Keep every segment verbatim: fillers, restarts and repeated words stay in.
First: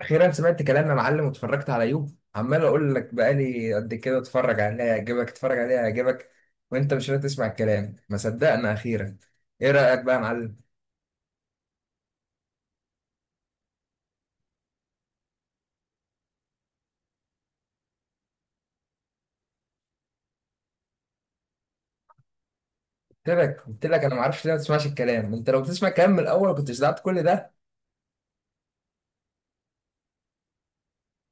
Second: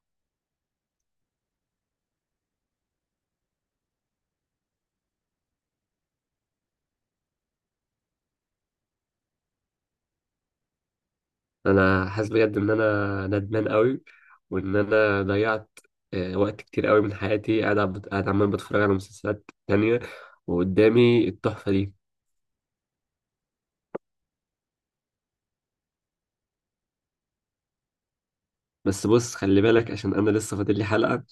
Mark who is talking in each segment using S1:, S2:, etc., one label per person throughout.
S1: اخيرا سمعت كلام يا معلم واتفرجت على يوب. عمال اقول لك بقالي قد كده اتفرج عليها يعجبك اتفرج عليها يعجبك، وانت مش راضي تسمع الكلام. ما صدقنا اخيرا. ايه رايك بقى يا معلم؟
S2: انا حاسس بجد ان انا ندمان قوي، وان انا ضيعت آه، وقت كتير قوي من حياتي. قاعد عب- قاعد عمال بتفرج على مسلسلات تانية، وقدامي التحفة دي.
S1: قلت لك قلت لك انا ما اعرفش ليه ما تسمعش الكلام. انت لو بتسمع الكلام من الاول ما كنتش دعت كل ده.
S2: بس بص، خلي بالك عشان انا لسه فاضل لي حلقة،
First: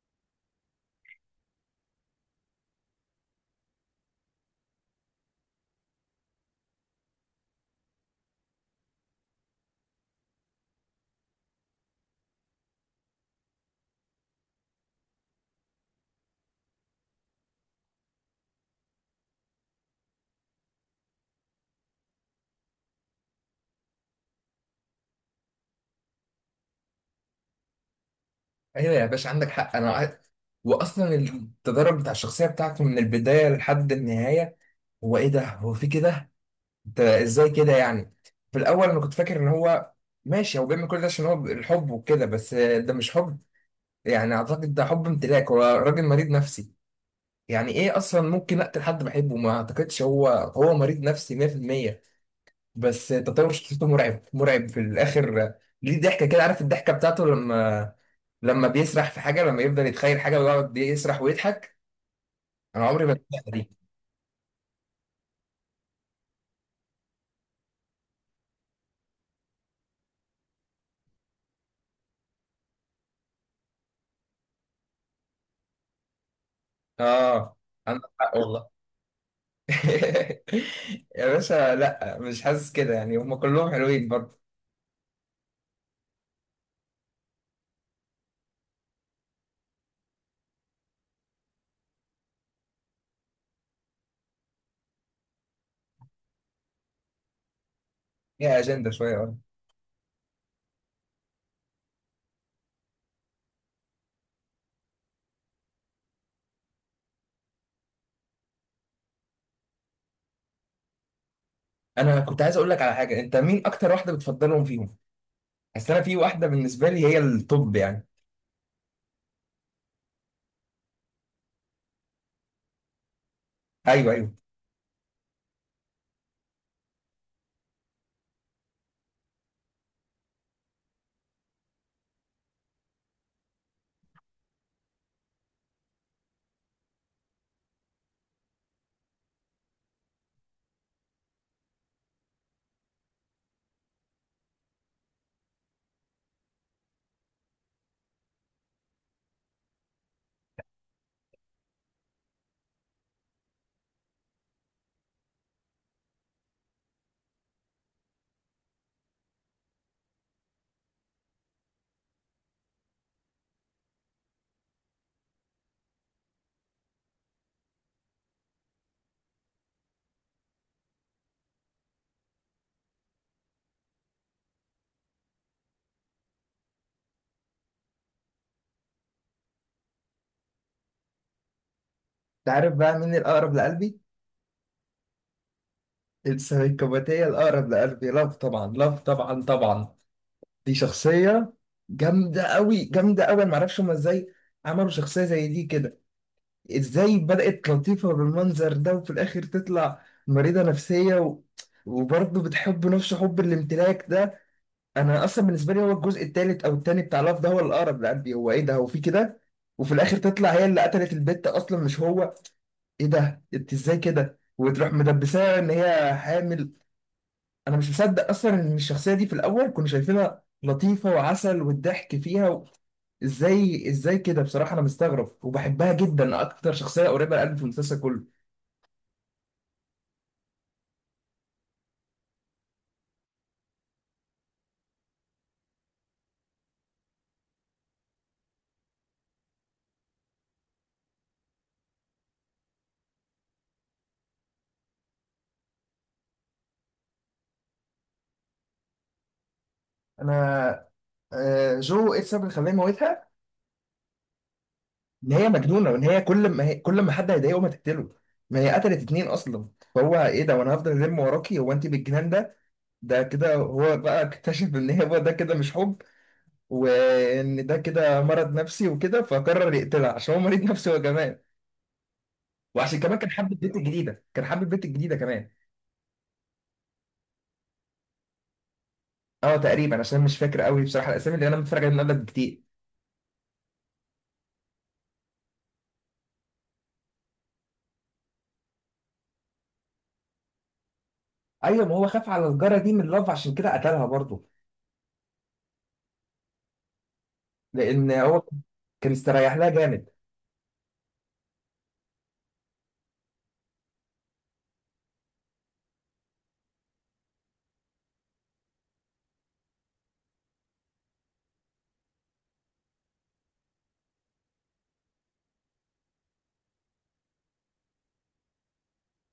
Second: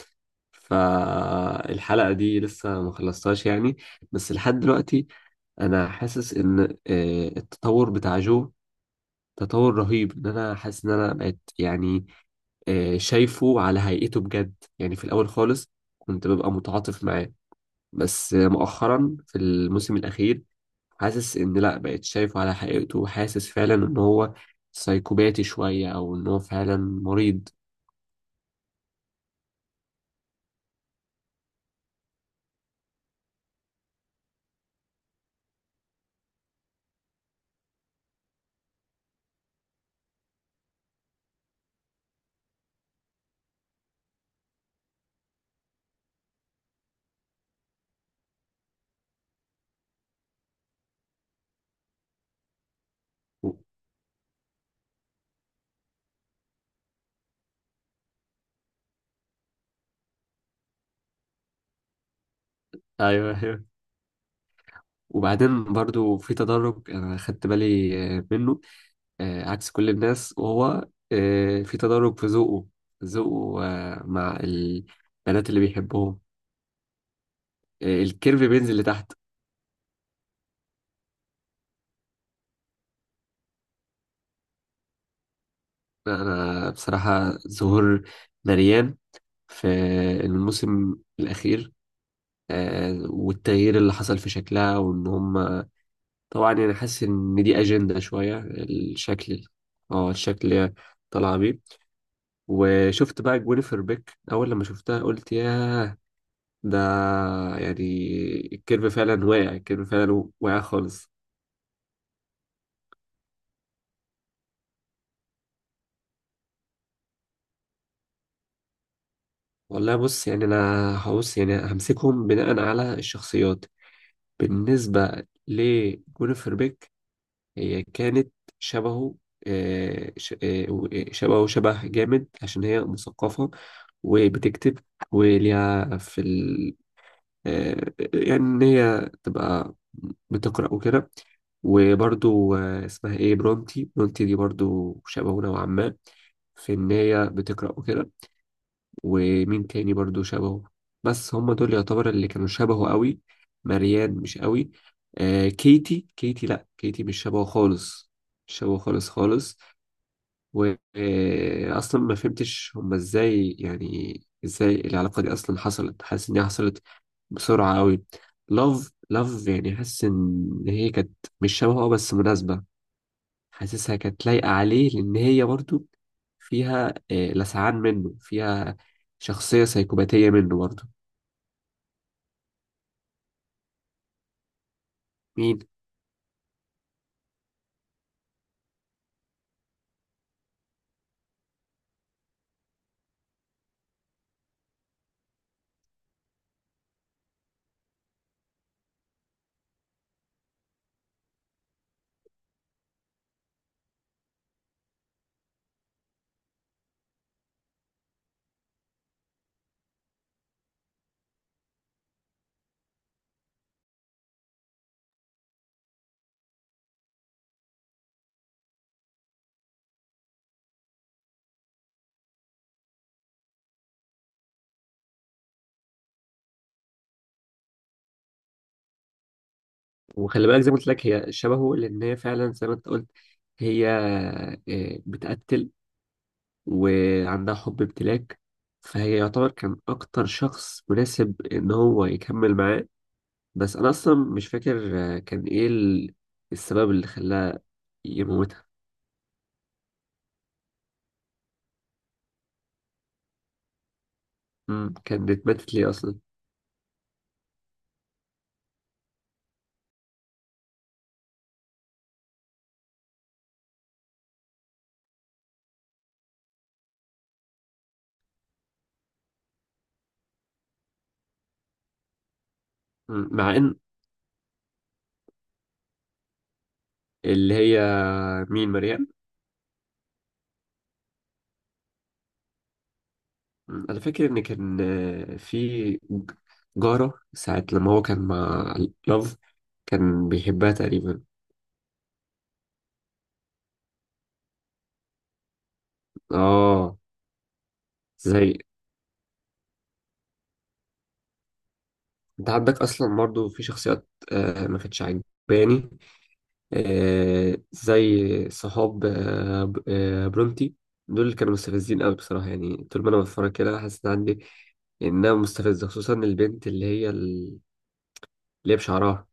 S2: فالحلقة دي لسه ما خلصتهاش يعني. بس لحد دلوقتي انا حاسس ان آه، التطور بتاع جو تطور رهيب، ان انا حاسس ان انا بقيت يعني آه، شايفه على هيئته بجد. يعني في الاول خالص كنت ببقى متعاطف معاه، بس مؤخرا في الموسم الأخير حاسس إن لأ، بقيت شايفه على حقيقته، وحاسس فعلا إن هو سايكوباتي شوية، أو إن هو فعلا مريض.
S1: ايوه يا باشا، عندك حق. انا قاعد- واصلا التدرج بتاع الشخصيه بتاعته من البدايه لحد النهايه، هو ايه ده؟ هو في كده؟ انت ازاي كده يعني؟ في الاول انا كنت فاكر ان هو ماشي، هو بيعمل كل ده عشان هو الحب وكده، بس ده مش حب. يعني اعتقد ده حب امتلاك، هو راجل مريض نفسي. يعني ايه اصلا ممكن اقتل حد بحبه؟ ما اعتقدش. هو هو مريض نفسي مية في المية. بس تطور
S2: و-
S1: شخصيته مرعب مرعب في الاخر. ليه ضحكه كده؟ عارف الضحكه بتاعته، لما لما بيسرح في حاجه، لما يفضل يتخيل حاجه ويقعد يسرح ويضحك، انا عمري ما
S2: أيوه،
S1: انساها
S2: أيوه.
S1: دي.
S2: وبعدين برضو في تدرج أنا خدت بالي آه، منه، آه، عكس كل الناس، وهو آه، في تدرج في ذوقه، ذوقه آه، مع البنات اللي بيحبهم.
S1: اه،
S2: آه،
S1: عندك حق
S2: الكيرف
S1: والله.
S2: بينزل لتحت.
S1: يا باشا لا، مش حاسس كده يعني، هم كلهم حلوين برضه.
S2: أنا بصراحة ظهور مريان في الموسم الأخير آه، والتغيير اللي حصل في شكلها، وان هم طبعا يعني حاسس ان دي اجندة شوية.
S1: ليها اجنده شويه برضه.
S2: الشكل اه الشكل اللي هي طالعة بيه. وشفت بقى جوينيفر بيك، اول لما شفتها قلت ياه. ده يعني الكيرف فعلا واقع، الكيرف فعلا واقع خالص.
S1: انا كنت عايز اقول لك على حاجه، انت مين اكتر واحده بتفضلهم فيهم؟ بس انا في واحده بالنسبه لي هي الطب يعني.
S2: والله بص، يعني انا هبص يعني همسكهم بناء على الشخصيات.
S1: ايوه، ايوه.
S2: بالنسبة لجوينيفر بيك، هي كانت شبهه آه، ش- آه، و- آه، شبهه شبه جامد عشان هي مثقفة وبتكتب، وليها في ال... آه، يعني إن هي تبقى بتقرأ وكده. وبرضو آه، اسمها إيه، برونتي. برونتي دي برضو شبهه نوعا ما في إن هي بتقرأ وكده. ومين تاني برضو شبهه؟ بس هم دول يعتبر اللي كانوا شبهه قوي. مريان مش قوي. آه كيتي، كيتي، لا، كيتي مش شبهه خالص، مش شبهه خالص خالص. واصلا ما فهمتش هم ازاي، يعني ازاي العلاقة دي اصلا حصلت. حاسس ان هي حصلت بسرعة قوي. لاف، لاف يعني حاسس ان هي كانت مش شبهه، آه، بس مناسبة. حاسسها كانت لايقة عليه لأن هي برضو فيها آه، لسعان منه، فيها شخصية سيكوباتية منه برضو.
S1: انت عارف بقى مين الاقرب لقلبي؟
S2: مين؟
S1: السايكوباتيه الاقرب لقلبي لاف، طبعا لاف، طبعا طبعا. دي شخصيه جامده قوي جامده قوي. انا معرفش هما ازاي عملوا شخصيه زي دي كده؟ ازاي بدات لطيفه بالمنظر ده وفي الاخر تطلع مريضه نفسيه، و... وبرضه بتحب نفس حب الامتلاك ده. انا اصلا بالنسبه لي هو الجزء الثالث او الثاني بتاع لاف ده هو الاقرب لقلبي. هو ايه ده؟ هو في كده؟ وفي الاخر تطلع هي اللي قتلت البت اصلا مش هو! ايه ده؟ انت ازاي كده؟ وتروح مدبساها ان هي حامل. انا مش مصدق اصلا ان الشخصيه دي في الاول كنا شايفينها لطيفه وعسل والضحك فيها. و... ازاي ازاي كده بصراحه؟ انا مستغرب، وبحبها جدا، اكتر شخصيه قريبه لقلبي في المسلسل كله.
S2: وخلي بالك، زي ما قلت لك، هي شبهه لأن هي فعلا زي ما أنت قلت هي آه، بتقتل وعندها حب امتلاك. فهي يعتبر كان أكتر شخص مناسب إن هو يكمل معاه. بس أنا أصلا مش فاكر آه، كان إيه ال- السبب اللي خلاها يموتها.
S1: انا آه، جو ايه السبب اللي خلاني موتها؟
S2: مم،
S1: ان
S2: كانت
S1: هي
S2: ماتت
S1: مجنونه،
S2: ليه
S1: وان
S2: أصلا؟
S1: هي كل ما هي كل ما حد هيضايقه ما تقتله، ما هي قتلت اتنين اصلا. فهو ايه ده؟ وانا هفضل الم وراكي؟ هو انت بالجنان ده؟ ده كده هو بقى اكتشف ان هي هو ده كده مش حب، وان ده كده مرض نفسي وكده، فقرر يقتلها عشان هو مريض نفسي هو كمان. وعشان كمان
S2: مم،
S1: كان
S2: مع
S1: حابب
S2: إن
S1: البنت الجديده، كان حابب البنت الجديده كمان.
S2: اللي هي، مين، مريم؟
S1: اه تقريبا، عشان مش فاكر قوي بصراحه الاسامي، اللي انا متفرج عليها من قبل كتير.
S2: مم. انا فاكر ان كان آه، في ج- جارة ساعة لما هو كان مع لاف، كان بيحبها تقريبا.
S1: ايوه، ما هو خاف على الجاره دي من لاف عشان كده قتلها برضه،
S2: اه،
S1: لان هو
S2: زي
S1: كان استريح لها جامد.
S2: انت عندك اصلا برضه في شخصيات آه ما كانتش عجباني، آه زي صحاب آه ب- آه برونتي. دول اللي كانوا مستفزين قوي بصراحة، يعني طول ما انا بتفرج كده حاسس ان عندي انها مستفزة، خصوصا البنت اللي هي ال- اللي هي بشعرها.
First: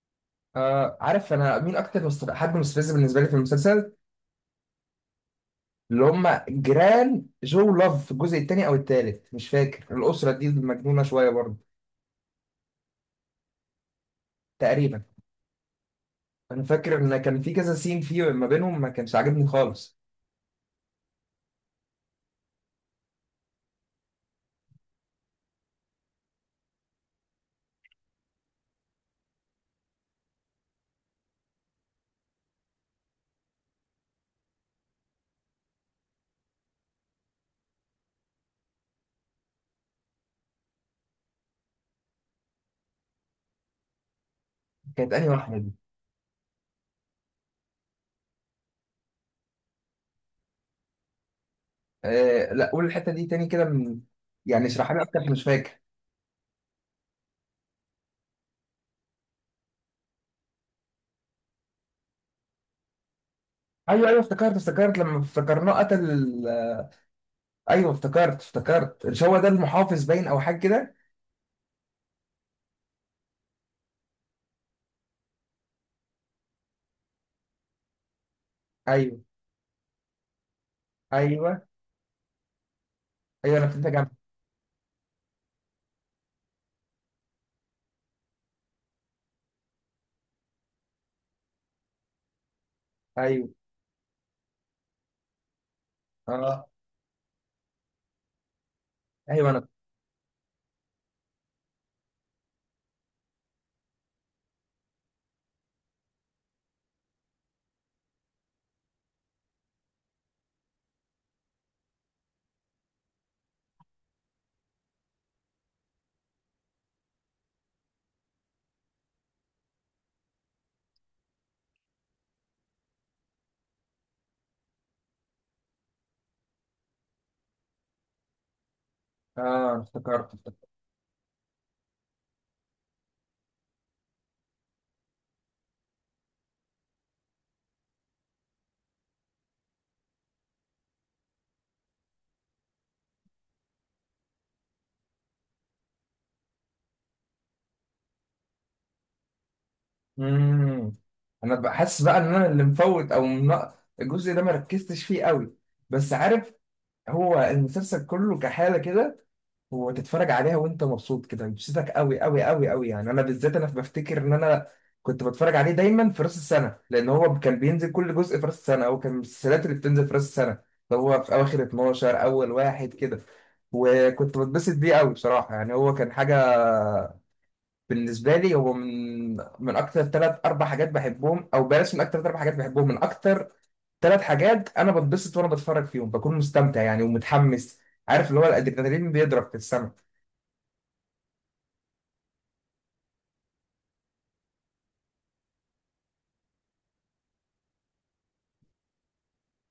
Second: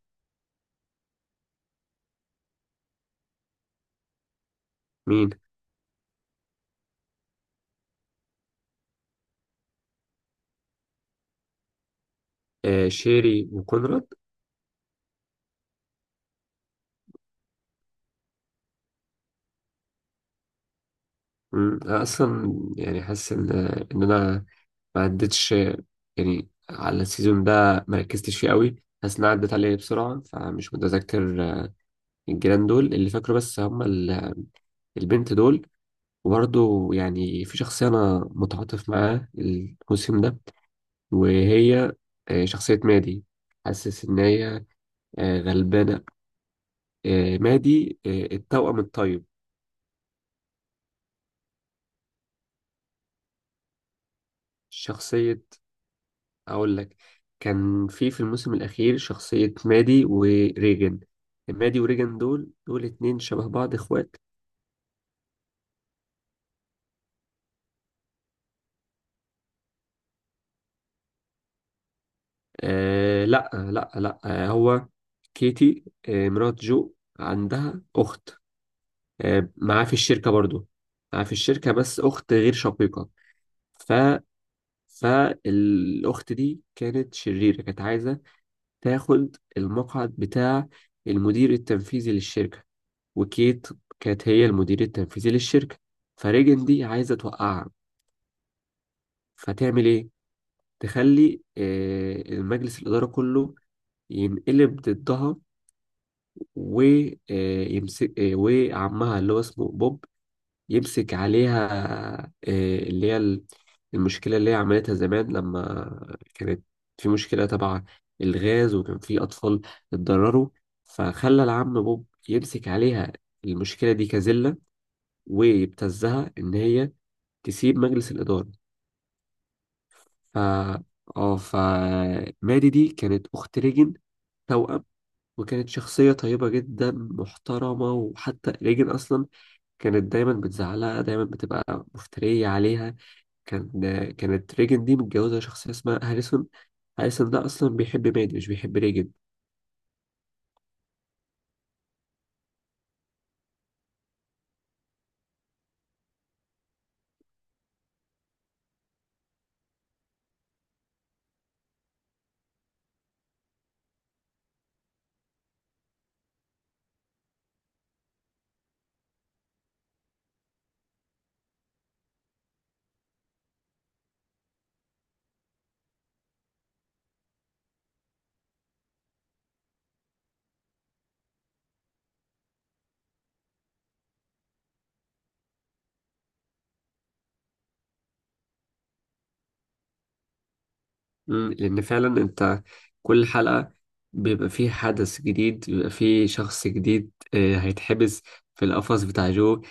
S1: آه، عارف انا مين اكتر مست- حد مستفز بالنسبه لي في المسلسل؟
S2: مين؟
S1: اللي هم جيران جو لاف في الجزء الثاني او الثالث مش فاكر، الاسره دي المجنونه شويه برضه.
S2: آه، شيري وكونراد.
S1: تقريبا. انا فاكر ان كان في كذا سين فيه ما بينهم ما كانش عاجبني خالص.
S2: مم. أنا أصلا يعني حاسس إن إن أنا ما عدتش، يعني على السيزون ده ما ركزتش فيه قوي. حاسس إن أنا عدت عليه بسرعة، فمش متذكر آه، الجيران دول. اللي فاكره بس هم ال- البنت دول. وبرضه يعني في شخصية أنا متعاطف معاها الموسم ده، وهي آه، شخصية مادي. حاسس إن هي
S1: كانت انهي
S2: آه،
S1: واحده دي؟
S2: غلبانة، آه، مادي، آه، التوأم الطيب.
S1: آه لا، قول الحته دي تاني كده، من... يعني اشرحها لي اكتر، مش
S2: شخصية،
S1: فاكر.
S2: اقول لك، كان في في الموسم الاخير شخصية مادي وريجن. مادي وريجن دول دول اتنين شبه بعض،
S1: ايوه،
S2: اخوات.
S1: ايوه، افتكرت افتكرت لما افتكرناه قتل. ايوه افتكرت افتكرت، مش هو ده المحافظ باين او حاجه كده؟
S2: آه، لا، لا، لا، آه هو كيتي، آه مرات جو، عندها اخت
S1: ايوه،
S2: آه معاه في الشركة برضو، معاه في
S1: ايوه،
S2: الشركة، بس اخت غير شقيقة.
S1: ايوه، انا كنت
S2: ف
S1: جامد.
S2: فالاخت دي كانت شريرة، كانت عايزة تاخد المقعد بتاع المدير التنفيذي للشركة.
S1: ايوه،
S2: وكيت كانت هي المدير التنفيذي للشركة.
S1: اه،
S2: فريجن دي عايزة توقعها.
S1: ايوه. انا
S2: فتعمل إيه؟ تخلي آه، المجلس الإدارة كله ينقلب ضدها، ويمسك. وعمها اللي هو اسمه بوب يمسك عليها آه، اللي هي ال- المشكلة اللي هي عملتها زمان لما كانت في مشكلة تبع الغاز وكان في أطفال اتضرروا. فخلى العم بوب يمسك عليها المشكلة دي كزلة، ويبتزها إن هي تسيب مجلس الإدارة.
S1: اه انا افتكرت
S2: ف
S1: افتكرت.
S2: اه ف مادي دي كانت أخت ريجن، توأم، وكانت شخصية طيبة جدا محترمة. وحتى ريجن أصلا كانت دايما بتزعلها، دايما بتبقى مفترية عليها. كان كانت ريجن دي متجوزة شخصية اسمها هاريسون. هاريسون ده أصلا بيحب مادي، مش بيحب ريجن.
S1: امم انا بقى حاسس بقى ان انا اللي مفوت، او من... الجزء ده ما ركزتش فيه قوي. بس عارف، هو المسلسل كله كحاله كده، وتتفرج عليها وانت مبسوط كده، بتبسطك قوي قوي قوي قوي يعني. انا بالذات انا بفتكر ان انا كنت بتفرج عليه دايما في راس السنه، لان هو كان بينزل كل جزء في راس السنه، او كان من المسلسلات اللي بتنزل في راس السنه، اللي هو في اواخر اثنا عشر اول واحد كده. وكنت بتبسط بيه قوي بصراحه، يعني هو كان حاجه. بالنسبه لي هو من من اكتر ثلاث اربع حاجات بحبهم، او بلاش، من اكتر ثلاث اربع حاجات بحبهم، من اكتر ثلاث حاجات انا بتبسط وانا بتفرج فيهم، بكون مستمتع يعني ومتحمس. عارف اللي هو الادرينالين بيضرب في السما.
S2: مم، لأن فعلا أنت، كل حلقة بيبقى فيه حدث جديد، بيبقى فيه شخص جديد آه، هيتحبس في القفص بتاع جو.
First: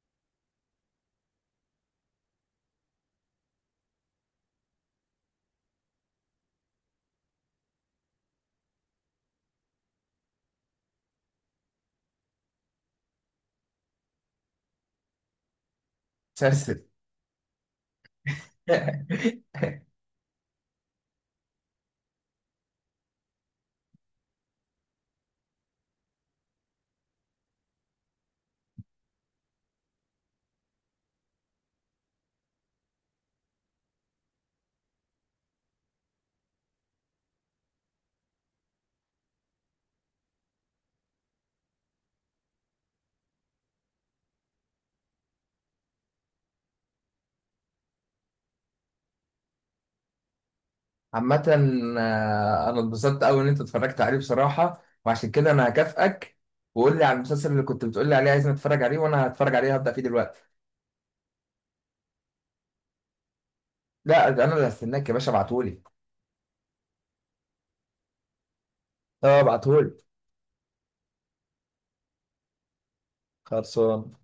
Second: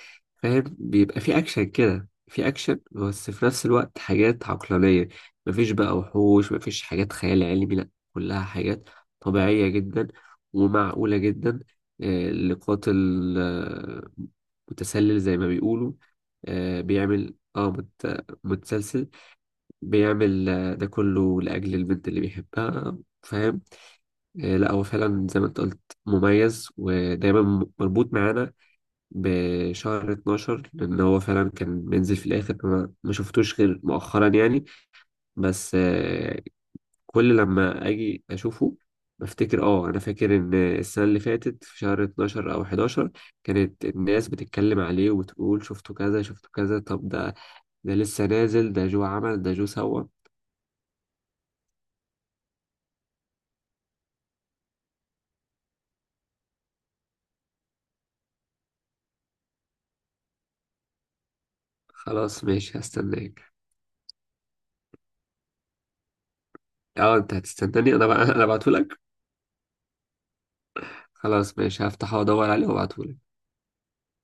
S2: فاهم؟ بيبقى فيه أكشن كده، فيه أكشن، بس في نفس الوقت حاجات عقلانية. مفيش بقى وحوش، مفيش حاجات خيال علمي، لأ كلها حاجات طبيعية جدا ومعقولة جدا. آه، لقاتل آه، متسلل زي ما بيقولوا. آه، بيعمل اه مت- متسلسل، بيعمل آه، ده كله لأجل البنت اللي بيحبها. فاهم؟ آه، لا هو فعلا زي ما انت قلت، مميز ودايما م- مربوط معانا بشهر اثنا عشر، لأن هو فعلا كان بينزل في الآخر. أنا ما شفتوش غير مؤخرا يعني، بس آه، كل لما أجي أشوفه بفتكر. اه انا فاكر ان السنه اللي فاتت في شهر اتناشر او حداشر كانت الناس بتتكلم عليه، وتقول شفتوا كذا، شفتوا كذا، طب ده ده لسه نازل، ده جو عمل، ده جو سوى.
S1: عامة، آه، أنا اتبسطت أوي إن أنت اتفرجت عليه بصراحة، وعشان كده أنا هكافئك. وقول لي على المسلسل اللي كنت بتقول لي عليه عايزني أتفرج عليه، وأنا هتفرج عليه، هبدأ فيه دلوقتي.
S2: خلاص ماشي، هستناك.
S1: لا، ده أنا اللي هستناك يا باشا، ابعتهولي.
S2: اه، انت هتستناني انا بقى؟ انا ابعتهولك.
S1: أه، ابعتهولي.
S2: خلاص ماشي، هفتحه وادور عليه وابعتهولك.
S1: خلصان.